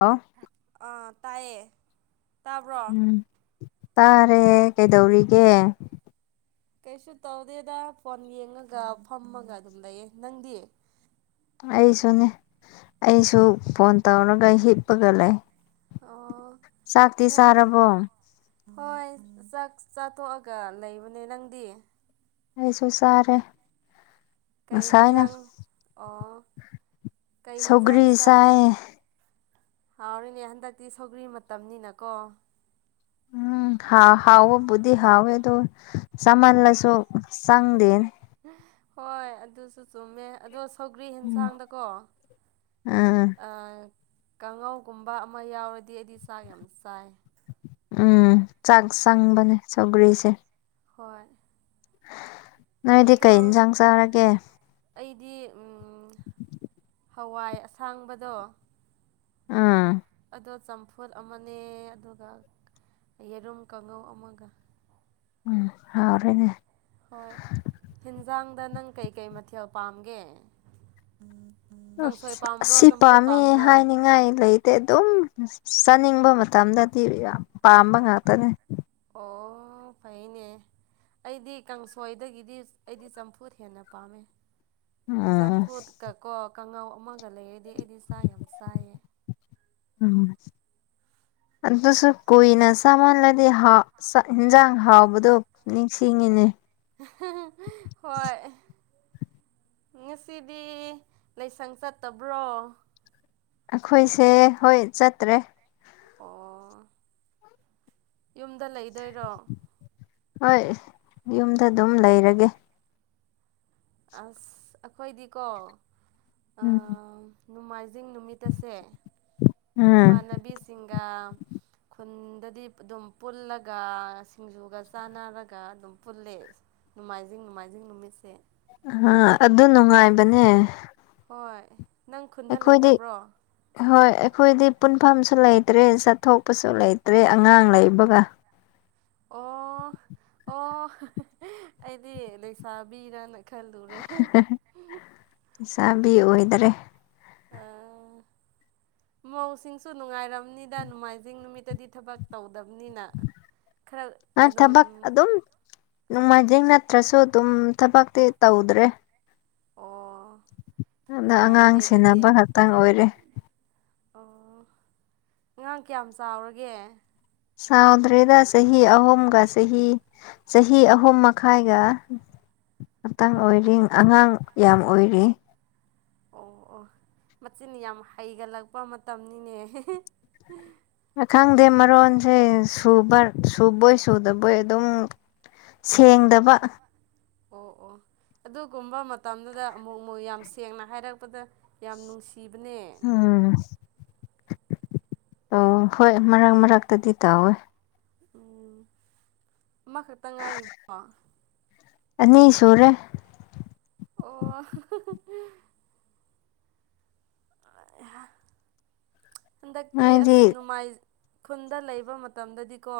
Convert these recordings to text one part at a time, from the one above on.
ꯑꯣ ꯑ ꯇꯥꯏꯌꯦ ꯇꯥꯕ꯭ꯔꯣ ꯎꯝ ꯇꯥꯔꯦ ꯀꯩꯗꯧꯔꯤꯒꯦ ꯀꯩꯁꯨ ꯇꯧꯗꯦꯗ ꯐꯣꯟ ꯌꯦꯡꯉꯒ ꯐꯝꯃꯒ ꯑꯗꯨꯝ ꯂꯩꯌꯦ ꯅꯪꯗꯤ ꯑꯩꯁꯨꯅꯦ ꯑꯩꯁꯨ ꯐꯣꯟ ꯇꯧꯔꯒ ꯍꯤꯞꯄꯒ ꯂꯩ ꯑꯣ ꯆꯥꯛꯇꯤ ꯁꯥꯔꯕꯣ ꯍꯣꯏ ꯆꯥꯛ ꯆꯥꯊꯣꯛꯑꯒ ꯂꯩꯕꯅꯦ ꯅꯪꯗꯤ ꯑꯗꯨ ꯆꯁꯥꯔꯦ ꯀꯩ ꯌꯦꯦꯟꯖꯥꯡ ꯑꯣ ꯀꯩ ꯍꯦꯟꯖꯥꯡ ꯁꯒꯔꯤ ꯆꯥ ꯁꯥꯏ ꯍꯥꯎꯔꯤꯅꯦ ꯍꯟꯗꯛꯇꯤ ꯁꯧꯒ꯭ꯔꯤ ꯃꯇꯝꯅꯤꯅꯀꯣ ꯎꯝ ꯍꯥꯎ ꯍꯥꯎꯕꯨꯗꯤꯤ ꯍꯋꯦ ꯑꯗꯨ ꯁꯃꯥꯟꯂꯁꯨ ꯆꯥꯡꯗꯦꯟ ꯍꯣꯏ ꯑꯗꯨꯁꯨ ꯆꯨꯝꯃꯦ ꯑꯗꯨ ꯊꯧꯒ꯭ꯔꯤ ꯎꯝ ꯌꯦꯟꯁꯥꯡꯗꯀꯣ ꯎꯝ ꯀꯥꯡꯉꯧꯒꯨꯝꯕ ꯑꯃ ꯌꯥꯎꯔꯗꯤ ꯑꯩꯗꯤ ꯆꯥꯛ ꯌꯥꯝ ꯆꯥꯏ ꯎꯝ ꯆꯥꯛ ꯆꯪ ꯃꯅꯦ ꯆꯒꯔꯤꯁꯦ ꯍꯣꯏ ꯅꯣꯏꯗꯤ ꯀꯩ ꯌꯦꯟꯁꯥꯡ ꯆꯥꯔꯒꯦ ꯑꯃꯗꯤ ꯍꯋꯥꯏ ꯑꯁꯥꯡꯕꯗꯣ ꯑꯥ ꯑꯗꯣ ꯆꯝꯐꯨꯠ ꯑꯃꯅꯦ ꯑꯗꯨꯒ ꯌꯦꯔꯨꯝ ꯀꯥꯡꯉꯧ ꯑꯃꯒ ꯎꯝ ꯍꯔꯅꯦ ꯍꯣꯏ ꯍꯟꯖꯥꯡꯗ ꯅꯪ ꯀꯩꯀꯩ ꯃꯊꯦꯜ ꯄꯥꯝꯒꯦ ꯀꯥꯡꯁꯣꯏ ꯑꯁ ꯄꯥꯝꯕ꯭ꯔꯣ ꯑꯁꯤ ꯆꯝꯐꯨꯠ ꯄꯥꯝꯃꯤ ꯄꯥꯝꯕ꯭ꯔꯣ ꯍꯥꯏꯅꯤꯡꯉꯥꯏ ꯂꯩꯇꯦ ꯑꯗꯨꯝ ꯆꯥꯅꯤꯡꯕ ꯃꯇꯝꯗ ꯇꯤꯕꯒ ꯄꯥꯝꯕ ꯉꯥꯇꯅꯦ ꯑꯣ ꯐꯩꯅꯦ [inaudible] ꯑꯩꯗꯤ ꯀꯥꯡꯁꯣꯏꯗꯒꯤꯗꯤ ꯑꯩꯗꯤ ꯆꯝꯐꯨꯠ ꯍꯦꯟꯅ ꯄꯥꯝꯃꯦ ꯎꯝ ꯆꯝꯐꯨꯠꯀ ꯀꯣ ꯀꯥꯡꯉꯥꯎ ꯑꯃ ꯍꯒꯂꯛꯦꯗꯤ ꯑꯩꯗꯤ ꯆꯥꯛ ꯌꯥꯝ ꯆꯥꯏꯌꯦ ꯎꯝ ꯑꯗꯨꯁꯨ ꯀꯨꯏꯅ ꯆꯥꯃꯜꯂꯗꯤ ꯌꯦꯟꯖꯥꯡ ꯍꯥꯎꯕꯗꯣ ꯅꯤꯡꯁꯤꯡꯉꯤꯅꯦ ꯍꯣꯏ ꯉꯁꯤꯗꯤ ꯂꯥꯏꯁꯪ ꯆꯠꯇꯕ꯭ꯔꯣ ꯑꯩꯈꯣꯏꯁꯦ ꯍꯣꯏ ꯆꯠꯇ꯭ꯔꯦ ꯑꯣ ꯌꯨꯝꯗ ꯂꯩꯗꯣꯏꯔꯣ ꯍꯣꯏ ꯌꯨꯝꯗ ꯑꯗꯨꯝ ꯂꯩꯔꯒꯦ ꯑꯁ ꯑꯩꯈꯣꯏꯗꯤꯀꯣ ꯎꯝ ꯅꯣꯡꯃꯥꯏꯖꯤꯡ ꯅꯨꯃꯤꯠ ꯑꯁꯦ ꯎꯝ ꯏꯃꯥꯟꯅꯕꯤꯁꯤꯡꯒ ꯈꯨꯟ ꯗꯗꯤ ꯑꯗꯨꯝ ꯄꯨꯜꯂꯒ ꯁꯤꯡꯖꯨꯒ ꯆꯥꯟꯅꯔꯒ ꯑꯗꯨꯝ ꯄꯨꯜꯂꯦꯉꯥꯏꯖꯤꯡ ꯅꯨꯃꯥꯏꯖꯤꯡ ꯅꯨꯃꯤꯃꯦꯁꯦ ꯑ ꯑꯗꯨ ꯑꯗꯨ ꯅꯅꯨꯡꯉꯥꯏꯕꯅꯦ ꯑꯣꯏꯣꯏ ꯑꯩꯈꯣꯏꯗꯤ ꯍꯣꯏ ꯍꯈꯣꯏꯗꯤ ꯄꯨꯟꯐꯝꯁꯨ ꯂꯩꯇ꯭ꯔꯦ ꯆꯠꯊꯣꯛꯄꯁꯨ ꯂꯩꯇ꯭ꯔꯦ ꯑꯉꯥꯡ ꯂꯩꯕꯒ ꯑꯣ ꯑꯣ ꯑꯩꯗꯤ ꯂꯦꯛꯁꯥꯕꯤꯔꯅ ꯆꯥꯕꯤ ꯑꯣꯏꯍꯤꯗꯔꯦ ꯑꯥ [inaudible] ꯃꯧꯁꯤꯡꯁꯨ ꯅꯨꯡꯉꯥꯏꯔꯝꯅꯤꯗ ꯅꯣꯡꯃꯥꯏꯖꯤꯡ ꯅꯨꯃꯤꯠꯇꯗꯤ ꯊꯕꯛ ꯇꯧꯗ ꯕꯅꯤꯅ ꯈꯔ ꯅꯪ ꯑꯗꯨꯝ ꯖꯤꯤꯡ ꯅꯠꯇ꯭ꯔꯁꯨ ꯑꯗꯨꯝ ꯊꯕꯛꯇꯤ ꯇꯧꯗ꯭ꯔꯦ ꯑꯣ ꯑꯗ ꯑꯉꯥꯡ ꯅꯨꯡꯉꯥꯏꯅꯦ ꯑꯗꯨꯗꯤ ꯁꯦꯟꯅꯕ ꯈꯛꯇꯪ ꯑꯣꯏꯔꯦ ꯑꯣ ꯑꯉꯥꯡ ꯀꯌꯥꯝ ꯆꯥꯎꯔꯒꯦ ꯁꯥꯎꯗ꯭ꯔꯦꯗ ꯆꯍꯤ ꯑꯍꯨꯝꯒ ꯆꯍꯤ ꯆꯍꯤ ꯑꯍꯨꯝ ꯃꯈꯥꯏꯒ ꯃꯇꯥꯡ ꯑꯣ ꯑꯣꯏꯔꯤ ꯑꯣ ꯑꯉꯥꯡ ꯌꯥꯝ ꯑꯣꯏꯔꯤ ꯑꯣ ꯑꯣ ꯃꯆꯤꯡ ꯌꯥꯝ ꯍꯩꯒꯠꯂꯛꯄ ꯃꯇꯝꯅꯤꯅꯦ ꯈꯪꯗꯦ ꯃꯔꯣꯟꯁꯦ ꯁꯨꯕꯣꯏ ꯁꯨꯗꯕꯣꯏ ꯑꯗꯨꯝ ꯑꯥ ꯁꯦꯡꯗꯕ ꯑꯣ ꯑꯣ ꯑꯗꯨꯒꯨꯝꯕ ꯃꯇꯝꯗꯨꯗ ꯑꯃꯨꯛ ꯃꯨꯛ ꯌꯥꯝ ꯁꯦꯡꯅ ꯍꯥꯏꯔꯛꯄꯗ ꯌꯥꯝ ꯅꯨꯡꯁꯤ ꯁꯤꯕꯅꯦ ꯎꯝ ꯑꯣ ꯍꯣꯏ ꯃꯔꯛ ꯃꯔꯛꯇꯗꯤ ꯇꯥꯑꯦ ꯎꯝ ꯑꯃꯈꯛꯇ ꯉꯥꯏꯔꯤꯕꯣ ꯑꯅꯤ ꯁꯨꯔꯦ ꯑꯣ ꯍꯟꯗꯛꯇꯤ ꯅꯣꯏꯗꯤ ꯑꯁ ꯅꯣꯡꯃꯥꯏ ꯈꯨꯟꯗ ꯂꯩꯕ ꯃꯇꯝꯗꯗꯤꯀꯣ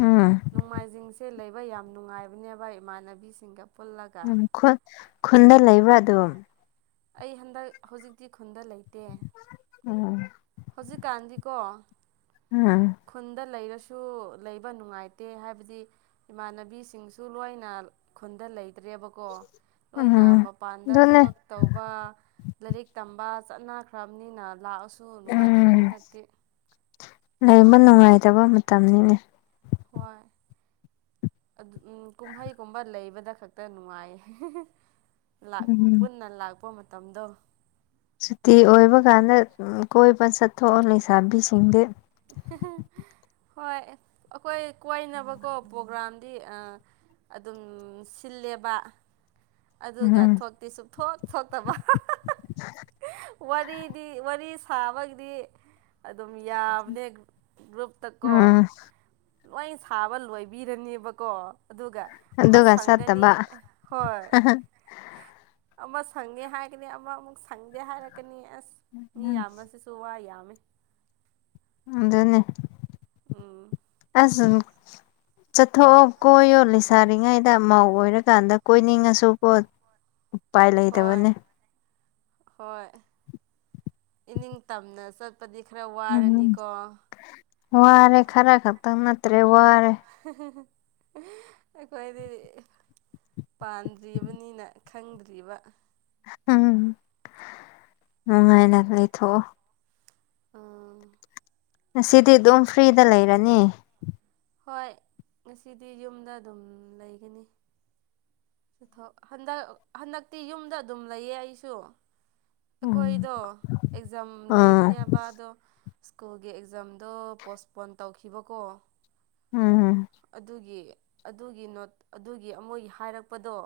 ꯎꯝ ꯅꯣꯡꯃꯥꯏꯖꯤꯡꯁꯦ ꯂꯩꯕ ꯌꯥꯝ ꯅꯨꯡꯉꯥꯏꯕꯅꯦꯕ ꯏꯃꯥꯟꯅꯕꯤꯁꯤꯡꯒ ꯄꯨꯜꯂꯒ ꯎꯝ ꯈꯨ ꯈꯨꯟꯗ ꯂꯩꯕ꯭ꯔꯥ ꯑꯗꯨꯝ ꯑꯩ ꯍꯟꯗꯛ ꯍꯧꯖꯤꯛꯇꯤ ꯈꯨꯟꯗ ꯂꯩꯇꯦ ꯎꯝ ꯍꯧꯖꯤꯛꯀꯥꯟꯗꯤꯀꯣ ꯎꯝ ꯈꯨꯟꯗ ꯂꯩꯔꯁꯨ ꯁꯨ ꯂꯩꯕ ꯅꯨꯡꯉꯥꯏꯇꯦ ꯍꯥꯏꯕꯗꯤ ꯏꯃꯥꯟꯅꯕꯤꯁꯤꯡꯁꯨ ꯂꯣꯏꯅ ꯈꯨꯟꯗ ꯂꯩ ꯂꯩꯇꯔꯕꯀꯣ ꯂꯣꯏꯅ ꯎꯝ ꯃꯄꯥꯟꯗ ꯑꯗꯨꯅꯦ ꯊꯕꯛ ꯇꯧꯕ ꯂꯥꯏꯔꯤꯛ ꯇꯝꯕ ꯆꯠꯅꯈ꯭ꯔꯕꯅꯤꯅ ꯂꯥꯛꯑꯁꯨ ꯅꯨꯡꯉꯥꯏꯇ꯭ꯔꯦ ꯎꯝ ꯍꯟꯗꯛꯇꯤ ꯂꯩꯕ ꯅꯨꯡꯉꯥꯏꯇꯕ ꯃꯇꯝꯅꯤꯅꯦ ꯍꯣꯏ ꯎꯝ ꯀꯨꯝꯍꯩꯒꯨꯝꯕ ꯂꯩꯕꯗ ꯈꯛꯇ ꯅꯨꯡꯉꯥꯏꯌꯦ ꯎꯝ ꯄꯨꯟꯅ ꯂꯥꯛꯄ ꯃꯇꯝꯗꯣ ꯁꯨꯇ ꯑꯣꯏꯕ ꯀꯥꯟꯗ ꯀꯣꯏ ꯆꯠꯊꯣꯛꯑꯣ ꯂꯩꯁꯥꯕꯤꯁꯤꯡꯗꯤ [unintelligible] ꯍꯣꯏ ꯑꯩꯈꯣꯏ ꯀꯣꯏꯅꯕꯀꯣ ꯄ꯭ꯔꯣꯒ꯭ꯔꯥꯝꯗꯤ ꯑꯗꯨꯝ ꯁꯤꯜꯂꯦꯕ ꯑꯗꯨꯒ ꯎꯝ ꯊꯣꯛꯇꯤ ꯁꯨꯡ ꯊꯣꯛꯇꯕ ꯋꯥꯔꯤꯗꯤ ꯋꯥꯔꯤ ꯁꯥꯕꯒꯤꯗꯤ ꯑꯗꯨꯝ ꯌꯥꯝꯕꯅꯦ ꯒ꯭ꯔꯨꯞꯇꯀꯣ ꯎꯝ ꯂꯣꯏ ꯁꯥꯕ ꯂꯣꯏꯕꯤꯔꯅꯦꯕꯀꯣ ꯑꯗꯨꯒ ꯑꯃ ꯑꯗꯨꯒ ꯆꯠꯇꯕ ꯁꯪꯒꯅꯤ ꯍꯣꯏ ꯑꯃ ꯁꯪꯉꯦ ꯍꯥꯏꯔꯒꯅꯤ ꯑꯃ ꯑꯃꯨꯛ ꯁꯪꯗꯦ ꯍꯥꯏꯔꯛꯀꯅꯤ ꯑꯁ ꯃꯤ ꯌꯥꯝꯕꯁꯤꯁꯨ ꯋꯥ ꯌꯥꯝ [unintelligible] ꯑꯗꯨꯗꯅꯦ ꯎꯝ ꯑꯁ ꯆꯠꯊꯣꯛꯑꯣ ꯀꯣꯏꯌꯣ ꯂꯩꯁꯥꯔꯤꯉꯩꯗ ꯃꯧ ꯑꯣꯏꯔꯀꯥꯟꯗ ꯀꯣꯏꯅꯤꯡꯉꯁꯨꯀꯣ ꯎꯄꯥꯏ ꯍꯣꯏ ꯂꯩꯇꯕꯅꯦ ꯍꯣꯏ ꯏꯅꯤꯡꯇꯝꯅ ꯆꯠ ꯆꯄꯗꯤ ꯈꯔ ꯋꯥꯏꯔꯅꯤ ꯎꯝ ꯀꯣ ꯋꯥꯔꯦ ꯈꯔ ꯈꯛꯇꯪ ꯅꯠꯇ꯭ꯔꯦ ꯋꯥꯔꯦ ꯑꯩꯈꯣꯏꯗꯤ ꯄꯥꯟꯗ꯭ꯔꯤꯕꯅꯤꯅ ꯈꯪꯗ꯭ꯔꯤꯕ ꯎꯝ ꯅꯨꯉꯥꯏꯅ ꯂꯩꯊꯣꯛꯑꯣ ꯑ ꯉꯁꯤꯗꯤ ꯑꯗꯨꯝ ꯐ꯭ꯔꯤꯗ ꯂꯩꯔꯅꯤ ꯍꯣꯏ ꯉꯁꯤꯗꯤ ꯌꯨꯝꯗ ꯑꯗꯨꯝ ꯂꯩꯒꯅꯤ ꯆꯊꯣꯛ ꯍꯟꯗꯛ ꯍꯟꯗꯛꯇꯤ ꯌꯨꯝꯗ ꯑꯗꯨꯝ ꯂꯩꯌꯦ ꯑꯩꯁꯨ ꯎꯝ ꯑꯩꯈꯣꯏꯗꯣ ꯑꯦꯛꯖꯥꯝ ꯑꯥ ꯂꯩꯕꯅꯦꯕ ꯑꯗꯣ ꯁ꯭ꯀꯨꯜꯒꯤ ꯑꯦꯛꯖꯥꯝꯗꯣ ꯄꯣꯁꯄꯣꯟ ꯇꯧꯈꯤꯕꯀꯣ ꯎꯝ ꯍꯨꯝ ꯑꯗꯨꯒꯤ ꯑꯗꯨꯒꯤ ꯅꯣꯠ ꯑꯗꯨꯒꯤ ꯃꯣꯏꯒꯤ ꯍꯥꯏꯔꯛꯄꯗꯣ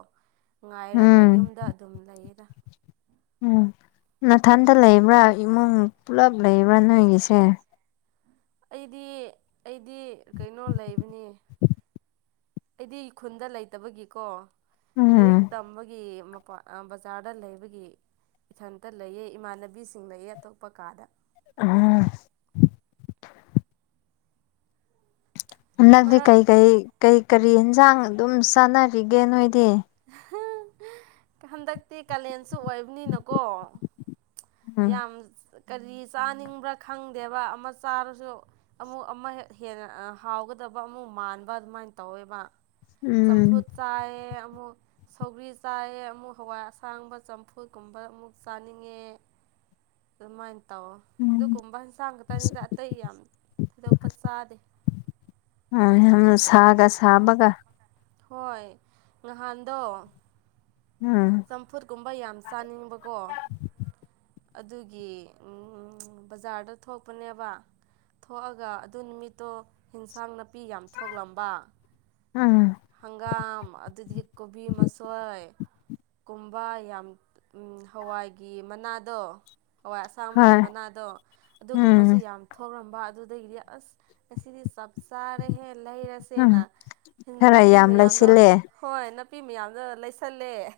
ꯉꯥꯏꯔꯒ ꯎꯝ ꯌꯨꯝꯗ ꯑꯗꯨꯝ ꯂꯩꯌꯦꯗ ꯎꯝ ꯅꯊꯟꯗ ꯂꯩꯕ꯭ꯔꯥ ꯏꯃꯨꯡ ꯄꯨꯂꯞ ꯂꯩꯕ꯭ꯔꯥ ꯅꯣꯏꯒꯤꯁꯦ ꯑꯩꯗꯤ ꯑꯩꯗꯤ ꯀꯩꯅꯣ ꯂꯩꯕꯅꯤ ꯑꯩꯗꯤ ꯈꯨꯟꯗ ꯂꯩꯇꯕꯒꯤꯀꯣ ꯂꯥꯏꯔꯤꯛ ꯎꯝ ꯇꯝꯕꯒꯤ ꯕꯖꯥꯔꯗ ꯂꯩꯕꯒꯤ ꯏꯊꯟꯇ ꯂꯩꯌꯦ ꯏꯃꯥꯟꯅꯕꯤꯁꯤꯡ ꯂꯩꯑꯦ ꯑꯇꯣꯞꯄ ꯀꯥꯗ ꯑꯥ [inaudible] ꯍꯟꯗꯛꯇꯤ ꯃꯔꯛ ꯀꯩꯀꯩ ꯀꯩ ꯀꯔꯤ ꯌꯦꯟꯁꯥꯡ ꯑꯗꯨꯝ ꯆꯥꯟꯅꯔꯤꯒꯦ ꯅꯣꯏꯗꯤ ꯍꯟꯗꯛꯇꯤ ꯀꯥꯂꯦꯟꯁꯨ ꯑꯣꯏꯕꯅꯤꯅꯀꯣ ꯎꯝ ꯌꯥꯝ ꯀꯔꯤ ꯆꯥꯅꯤꯡꯕ꯭ꯔꯥ ꯈꯪꯗꯦꯕ ꯑꯃ ꯆꯥꯔꯁꯨ ꯑꯃꯨꯛ ꯑꯃ ꯍꯦꯟꯅ ꯍꯥꯎꯒꯗꯕ ꯑꯃꯨꯛ ꯃꯥꯟꯕ ꯑꯗꯨꯃꯥꯏꯅ ꯇꯧꯋꯦꯕ ꯎꯝ ꯆꯝꯐꯨꯠ ꯆꯥꯏ ꯑꯃꯨꯛ ꯁꯧꯒ꯭ꯔꯤ ꯆꯥꯏꯌꯦ ꯑꯃꯨꯛ ꯍꯋꯥꯏ ꯑꯁꯥꯡꯕ ꯆꯝꯐꯨꯠ ꯀꯨꯝꯕ ꯑꯃꯨꯛ ꯆꯥꯅꯤꯡꯉꯦ ꯑꯥꯗꯨꯃꯥꯏ [inaudible] ꯇꯧ ꯑꯗꯨꯒꯨꯝꯕ ꯌꯦꯟꯁꯥꯡ ꯈꯛꯇꯅꯤꯗ ꯑꯇꯩ ꯌꯥꯝ ꯊꯣꯏꯗꯣꯛꯄ ꯆꯥꯗꯦ ꯑꯝ ꯌꯥꯝ ꯁꯥꯒ ꯁꯥꯕꯒ ꯍꯣꯏ ꯅꯥꯍꯜꯗꯣ ꯎꯝ ꯆꯝꯐꯨꯠꯀꯨꯝꯕ ꯌꯥꯝ ꯆꯥꯅꯤꯡꯕꯀꯣ ꯑꯗꯨꯒꯤ ꯕꯖꯥꯔꯗ ꯊꯣꯛꯄꯅꯦꯕ ꯊꯣꯛꯑꯒ ꯑꯗꯨ ꯅꯨꯃꯤꯠꯇꯣ ꯌꯦꯟꯁꯥꯡꯅ ꯅꯥꯄꯤ ꯌꯥꯝ ꯊꯣꯛꯂꯝꯕ ꯎꯝ ꯍꯪꯒꯥꯝ ꯑꯗꯨꯗꯤ ꯀꯣꯕꯤ ꯃꯁꯣꯏ ꯀꯨꯝꯕ ꯌꯥꯝ ꯍꯋꯥꯏꯒꯤ ꯃꯅꯥ ꯗꯣ ꯍꯥꯋꯥꯢ ꯑꯁꯥꯡꯕꯒꯤ ꯍꯣꯏ ꯃꯅꯥꯗꯣ ꯑꯗꯨꯒꯨꯝꯕꯥꯁꯨ ꯎꯝ ꯌꯥꯝ ꯊꯣꯛ ꯑꯗꯨꯗꯒꯤꯗꯤ ꯑꯁ ꯉꯥꯁꯤꯗꯤ [inaudible] ꯆꯥꯔꯦꯍꯦ ꯎꯝ ꯂꯩꯔꯁꯦꯅ ꯈꯔ ꯅꯥꯄꯤ ꯌꯥꯝ ꯂꯩꯁꯤꯜꯂꯦ ꯃꯌꯥꯝꯗꯣ ꯍꯣꯏ ꯅꯄꯤ ꯃꯌꯥꯝꯗꯣ ꯂꯩꯁꯜꯂꯦ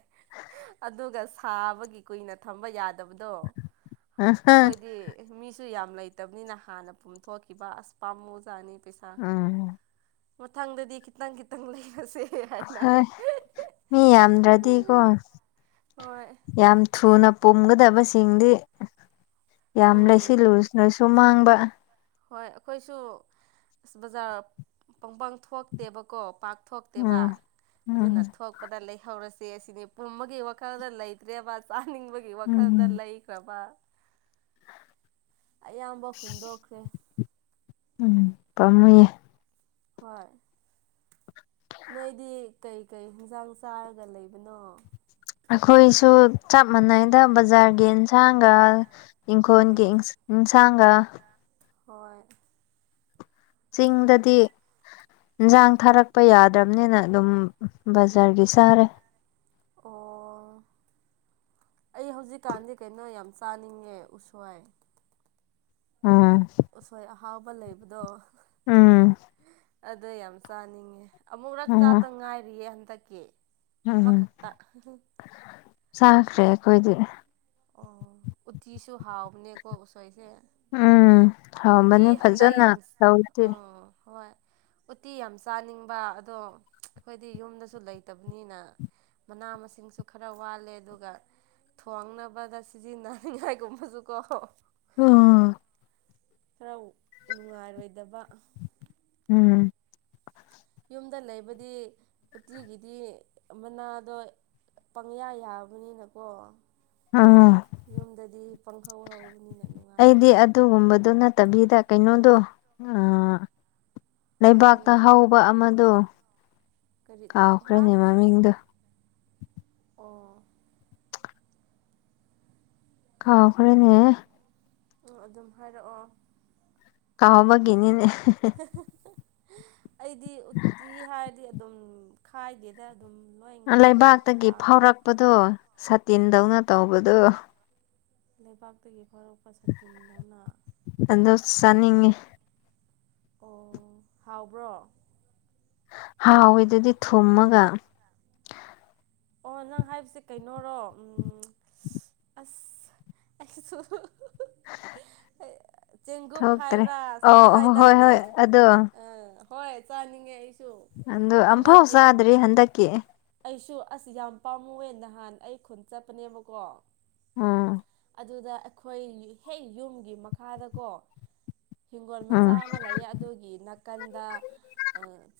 ꯑꯗꯨꯒ ꯁꯥꯕꯒꯤ ꯀꯨꯏꯅ ꯊꯝꯕ ꯌꯥꯗꯦ ꯕꯗꯣ ꯑꯩꯈꯣꯏꯗꯤ ꯃꯤ ꯁꯨ ꯌꯥꯝ ꯂꯩꯇꯕꯅꯤꯅ ꯍꯥꯟꯅ ꯄꯨꯝꯊꯣꯛꯈꯤꯕ ꯑꯁ ꯄꯥꯝꯃꯨꯖꯥꯠꯅꯤ ꯄꯩꯁꯥ ꯎꯝ ꯃꯊꯪꯗꯗꯤ ꯈꯤꯇꯪ ꯈꯤꯇꯪ ꯂꯩꯔꯁꯦ ꯍꯥꯏꯅꯔꯦ ꯍꯣꯏ ꯃꯤ ꯌꯥꯝꯗ꯭ꯔꯗꯤꯀꯣ ꯍꯣꯏ ꯌꯥꯝ ꯊꯨꯅ ꯄꯨꯝꯒꯗꯕꯁꯦ ꯆꯤꯡꯗꯤ ꯌꯥꯝ ꯎꯝ ꯂꯩꯥꯁꯤꯜꯂꯨꯔ꯭ꯁꯨ ꯃꯥꯡꯕ ꯍꯣꯏ ꯑꯩꯈꯣꯏꯁꯨ ꯕꯖꯥꯔ ꯄꯪꯄꯪ ꯊꯣꯛꯛꯇꯦꯕꯀꯣ ꯄꯥꯛ ꯊꯣꯛꯇꯦꯕ ꯎꯝ ꯑꯗꯨꯅ ꯎꯝ ꯊꯣꯛꯄꯗ ꯂꯩꯍꯧꯔꯁꯤ ꯁꯦ ꯁꯤꯅꯤ ꯄꯨꯝꯕꯒꯤ ꯋꯥꯈꯜꯗ ꯂꯩꯇ꯭ꯔꯦꯕ ꯆꯥꯅꯤꯡꯕꯒꯤ ꯋꯥꯈꯜꯗ ꯎꯝ ꯂꯩꯈ꯭ꯔꯕ ꯑꯌꯥꯝꯕ ꯍꯨꯟꯗꯣꯛꯈ꯭ꯔꯦ ꯎꯝ ꯄꯝꯃꯨꯌꯦ ꯍꯣꯏ ꯅꯣꯏꯗꯤ ꯀꯩꯀꯩ ꯌꯦꯟꯁꯥꯡ ꯆꯥꯔꯒ ꯂꯩꯕꯅꯣ ꯑꯩꯈꯣꯏꯁꯨ ꯆꯞ ꯃꯥꯟꯅꯩꯗ ꯕꯖꯥꯔꯒꯤ ꯑꯦꯟꯁꯥꯡꯒ ꯏꯪꯈꯣꯜꯒꯤ ꯑꯥ ꯏꯟꯁꯥꯡꯒ ꯍꯣꯏ ꯆꯤꯡꯗꯗꯤ ꯏꯟꯁꯥꯡ ꯊꯥꯔꯛꯄ ꯌꯥꯗ꯭ꯔꯕꯅꯤꯅ ꯑꯗꯨꯝ ꯕꯖꯥꯔꯒꯤ ꯆꯥꯔꯦ [unintelligible] ꯑꯣ [inaudible] ꯑꯩ ꯍꯧꯖꯤꯛꯀꯥꯟꯗꯤ ꯀꯩꯅꯣ ꯌꯥꯝ ꯆꯥꯅꯤꯡꯉꯦ ꯎꯁꯣꯏ ꯎꯝ ꯑꯁꯣꯏ ꯑꯍꯥꯎꯕ ꯂꯩꯕꯗꯣ ꯎꯝ ꯑꯗ ꯌꯥꯝ ꯆꯥꯅꯤꯡꯉꯦ ꯑꯃꯨꯛꯨꯔꯛ ꯆꯥꯇ ꯉꯥꯏꯔꯤꯌꯦ ꯍꯟꯗꯛꯀꯤ ꯎꯝꯝ ꯑꯃꯈꯛꯇ ꯆꯥꯈ꯭ꯔꯦ ꯑꯩꯈꯣꯏꯗꯤ ꯑꯣ ꯎꯠꯇꯤꯁꯨ ꯍꯥꯎꯕꯅꯦꯀꯣ ꯎꯁꯣꯏꯁꯦ ꯎꯝ ꯍꯥꯎ ꯎꯇꯤ ꯃꯅꯤ ꯍꯟꯗꯛ ꯐꯖꯅ ꯇꯧꯗ ꯎꯠꯇꯤ ꯌꯥꯝ ꯆꯥꯅꯤꯡꯕ ꯑꯗꯣ ꯑꯩꯈꯣꯏꯗꯤ ꯌꯨꯝꯗꯁꯨ ꯂꯩꯇꯕꯅꯤꯅ ꯃꯅꯥ ꯃꯁꯤꯡꯁꯨ ꯈꯔ ꯋꯥꯠꯂꯦ ꯑꯗꯨꯒ ꯊꯣꯡꯅꯕ ꯗ ꯁꯤꯗꯤꯅꯅꯤ ꯉꯥꯏ ꯀꯨꯝꯕꯁꯨꯀꯣ ꯑꯥ [unintelligible] [inaudible] ꯈꯔ ꯅꯨꯡꯉꯥꯏꯔꯣꯏꯗꯕ ꯎꯝ ꯌꯨꯝꯗ ꯂꯩꯕꯗꯤ ꯎꯇꯤꯒꯤꯗꯤ ꯃꯅꯥꯗꯣ ꯄꯪꯌꯥ ꯌꯥꯕꯅꯤꯅꯀꯣ ꯎꯝ ꯌꯨꯝꯗꯗꯤ ꯄꯪꯍꯧ ꯍꯧꯕꯅꯤꯅ ꯅꯨꯡꯉꯥꯏꯕ ꯑꯩꯗꯤ ꯑꯗꯨꯒꯨꯝꯕꯗꯨ ꯅꯠꯇꯕꯤꯗ ꯀꯩꯅꯣꯗꯣ ꯑ ꯍꯋꯥꯏ ꯂꯩꯕꯥꯛꯇ ꯃꯪꯒꯜ ꯍꯧꯕ ꯑꯃꯗꯣ ꯀꯔꯤ ꯇꯝ ꯍꯥ ꯀꯥꯎꯈ꯭ꯔꯦꯅꯦ ꯃꯥꯃꯤꯡꯗ ꯑꯣ ꯀꯥꯈꯔꯦꯅꯦ ꯑꯗꯨꯝ ꯍꯥꯏꯔꯛꯑꯣ ꯀꯥꯎꯕꯒꯤꯦꯅꯤꯅꯦ ꯑꯩꯗꯤ ꯎꯠꯇꯤ ꯍꯥꯏꯔꯗꯤ ꯑꯗꯨꯝ ꯈꯥꯏꯒꯦꯗ ꯂꯩꯕꯥꯛꯇꯒꯤ ꯐꯥꯎꯔꯛꯄꯗꯣ ꯁꯥꯇꯤꯟꯗꯧꯅ ꯇꯧꯕꯗꯨꯣ ꯂꯩꯕꯥꯛꯇꯒꯤ ꯍꯔ ꯄ ꯁꯇꯗꯅ ꯑꯗꯨ ꯆꯥꯅꯤꯡꯉꯤ ꯑꯣ ꯍꯥꯎꯕ꯭ꯔꯣ ꯍꯥꯎꯋꯦꯗꯨꯗꯤ ꯊꯨꯝꯃꯒ ꯑꯣ ꯅꯪ ꯍꯥꯏꯁꯦ ꯀꯩꯅꯣꯔꯣ ꯎꯝ ꯑꯁ ꯑꯁꯨ [inaudible] ꯆꯦꯡꯒꯨꯞ ꯊꯣꯛꯇ꯭ꯔꯦ ꯍꯥꯏꯕ꯭ꯔꯥ ꯁꯨꯃ ꯑꯧ ꯑꯍꯣ ꯍꯣꯏ ꯍꯥꯏꯗꯥꯏꯅꯦ ꯍꯣꯏ ꯑꯗꯣ ꯑꯝ ꯍꯣꯏ ꯆꯅꯤꯡꯉꯦ ꯑꯗ ꯑꯐ ꯍꯁ꯭ꯔꯔꯤ ꯍꯟꯗꯀꯤꯦ ꯑꯩꯁꯨ ꯑꯁ ꯌꯥꯝ ꯄꯥꯝꯃꯨꯋꯦ ꯅꯍꯥꯟ ꯑꯩ ꯈꯨꯟ ꯆꯠꯄꯅꯦꯕꯀꯣ ꯑꯥ ꯑꯗꯨꯗ ꯑꯩꯈꯣꯏ ꯍꯦꯛ ꯌꯨꯝꯒꯤ ꯃꯈꯥꯗꯀꯣ ꯍꯤꯡꯒꯣꯜ ꯎꯝ ꯃꯆꯥ ꯑꯃ ꯂꯩꯌꯦ ꯑꯗꯨꯒꯤ ꯅꯥꯀꯟꯗ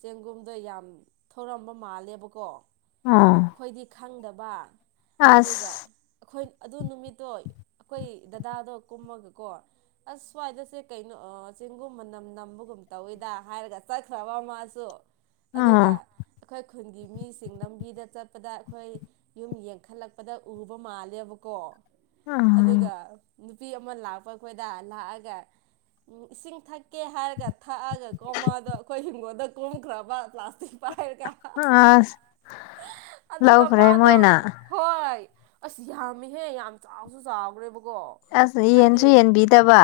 ꯆꯦꯡꯒꯨꯝ ꯑꯗꯣ ꯌꯥꯝ ꯊꯧꯔꯝꯕ ꯃꯥꯜꯂꯦꯕꯀꯣ ꯑꯣ ꯑꯩꯈꯣꯏꯗꯤ ꯈꯪꯗꯕ ꯑꯗꯨꯒ ꯑꯁ ꯑꯩꯈꯣꯏ ꯑꯗꯨ ꯅꯨꯃꯤꯠꯇꯣ ꯑꯩꯈꯣꯏ ꯗꯗꯥꯗꯣ ꯀꯨꯝꯃꯒꯀꯣ ꯑꯁ ꯁ꯭ꯋꯥꯏꯗꯁꯦ ꯀꯩꯅꯣ ꯆꯤꯡꯒꯨꯝ ꯃꯅꯝ ꯅꯝꯕꯒꯨꯝ ꯇꯧꯋꯤꯗ ꯍꯥꯏꯔꯒ ꯆꯠꯈ꯭ꯔꯕ ꯑꯃꯁꯨ ꯑꯣ ꯑꯗꯨꯒ ꯑꯩꯈꯣꯏ ꯈꯨꯟꯒꯤ ꯃꯤꯁꯤꯡ ꯂꯝꯕꯤꯗ ꯆꯠ ꯆꯠꯄꯗ ꯑꯩꯈꯣꯏ ꯌꯨꯝ ꯌꯦꯡꯈꯠꯂꯛꯄꯗ ꯎꯕ ꯃꯥꯜꯂꯦꯕꯀꯣ ꯑꯗꯨꯒ ꯎꯝ ꯅꯨꯄꯤ ꯑꯃ ꯂꯥꯛꯄ ꯑꯩꯈꯣꯏꯗ ꯂꯥꯛꯑꯒ ꯎꯝ ꯏꯁꯤꯡ ꯊꯛꯀꯦ ꯍꯥꯏꯔꯒ ꯊꯛꯑꯒ ꯀꯣꯝꯃꯗꯣ ꯑꯩꯈꯣꯏ ꯍꯤꯡꯒꯣꯜꯗ ꯀꯣꯝꯈ꯭ꯔꯕꯥꯁ ꯑ ꯑꯗꯨꯒ ꯃꯥꯗꯣ ꯍꯣꯏ ꯑꯁ ꯌꯥꯝꯃꯤꯍꯦ ꯌꯥꯝ ꯆꯥꯎꯁꯨ ꯆꯥꯎꯈ꯭ꯔꯦꯕ ꯑꯁ ꯌꯦꯟꯁꯨ ꯌꯦꯟꯕꯤꯗꯕ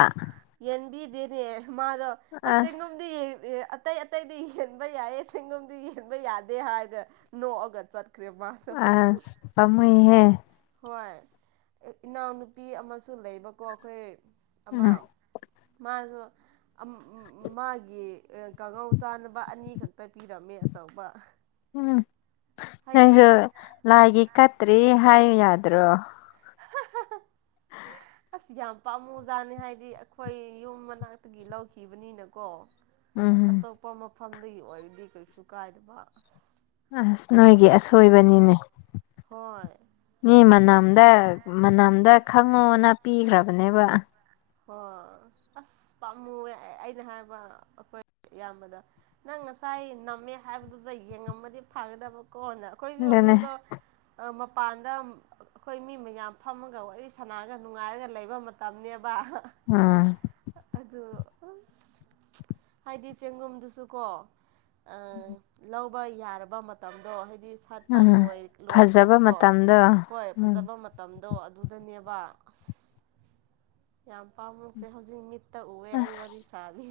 ꯅꯦ ꯃꯥꯗꯣ ꯑꯁ ꯇꯦꯡꯉꯣꯝꯗ ꯑꯦ ꯑꯇꯩ ꯑꯇꯩꯗꯤ ꯌꯦꯟꯕ ꯌꯥꯏꯌꯦ ꯁꯦꯡꯒꯣꯝꯗꯤ ꯌꯦꯟꯕ ꯌꯥꯗꯦ ꯍꯥꯏꯔꯒ ꯅꯣꯛꯑꯒ ꯆꯠ ꯑ ꯄꯝꯨꯍꯦ ꯍꯣꯏ ꯏꯅꯥꯎꯅꯨꯄꯤ ꯑꯃꯁꯨ ꯂꯩꯕꯀꯣ ꯑꯩꯈꯣꯏ ꯑꯃ ꯎꯝ ꯃꯥꯁꯨ ꯃꯥꯒꯤ ꯀꯥꯡꯉꯧ ꯆꯥꯅꯕ ꯑꯅꯤ ꯈꯛꯇ ꯄꯤꯔꯝꯃꯦ ꯑꯆꯧꯕ ꯎꯝ ꯍꯥꯏꯗꯤ ꯅꯪꯁꯨ ꯂꯥꯏꯒꯤ ꯀꯠꯇ꯭ꯔꯤ ꯍꯥꯏꯌ ꯌꯥꯗ꯭ꯔꯣ ꯑ ꯌꯥꯝ ꯄꯥꯝꯃꯨ ꯖꯥꯅꯤ ꯍꯥꯏꯗꯤ ꯑꯩꯈꯣꯏ ꯌꯨꯝ ꯃꯅꯥꯛꯇꯒꯤ ꯂꯧꯈꯤꯕꯅꯤꯅꯀꯣ ꯎꯝ ꯑꯇꯣꯞꯄ ꯃꯐꯝꯗꯒꯤ ꯑꯣꯏꯔꯗꯤ ꯀꯔꯤꯁꯨ ꯀꯥꯏꯗꯕ ꯑꯁ ꯑꯁ ꯅꯣꯏꯒꯤ ꯑꯁꯣꯏꯕꯅꯤꯅꯦ ꯍꯣꯏ ꯃꯤ ꯃꯅꯝꯗ ꯃꯅꯝꯗ ꯈꯪꯉꯣꯅ ꯄꯤꯈ꯭ꯔꯕꯅꯦꯕ ꯍꯣꯏ ꯑꯁ ꯄꯥꯝꯃꯨꯋꯦ ꯑꯩꯅ ꯍꯥꯏꯕ ꯑꯩꯈꯣꯏ ꯑꯌꯥꯝꯕꯗ ꯅꯪ ꯉꯁꯥꯏ ꯅꯝꯃꯦ ꯍꯥꯏꯕꯗꯨꯗ ꯌꯦꯡꯉꯝꯃꯗꯤ ꯐꯒꯗꯕ ꯀꯣꯟꯅ ꯑꯩꯈꯣꯏꯁꯨ ꯑꯗꯨꯅꯦ ꯑꯗꯨꯗ ꯃꯄꯥꯟꯗ ꯑꯩꯈꯣꯏ ꯃꯤ ꯃꯌꯥꯝ ꯐꯝꯃꯒ ꯋꯥꯔꯤ ꯁꯥꯟꯅꯔꯒ ꯅꯨꯡꯉꯥꯏꯔꯒ ꯂꯩꯕ ꯃꯇꯝꯕ ꯎꯝ ꯑꯗꯨ ꯍꯥꯏꯗꯤ ꯆꯦꯡꯒꯨꯝꯗꯨꯁꯨ ꯀꯣ ꯑ ꯂꯧ ꯌꯥꯔꯕ ꯃꯇꯝꯗꯣ ꯍꯥꯏꯗꯤ ꯁꯥꯠꯄ ꯎꯝ ꯐꯖꯕ ꯂꯣꯏꯈ꯭ꯔꯦꯕꯀꯣ ꯃꯇꯝꯗꯣ ꯍꯣꯏ ꯎꯝ ꯐꯖꯕ ꯃꯇꯝꯗꯣ ꯑꯗꯨꯗꯅꯦꯕ ꯑꯁ ꯌꯥꯝ ꯄꯥꯝꯃꯈ꯭ꯔꯦ ꯍꯧꯖꯤꯛ ꯃꯤꯠꯇ ꯎꯑꯦ ꯑꯩ ꯑꯁ ꯋꯥꯔꯤ ꯁꯥꯔꯤ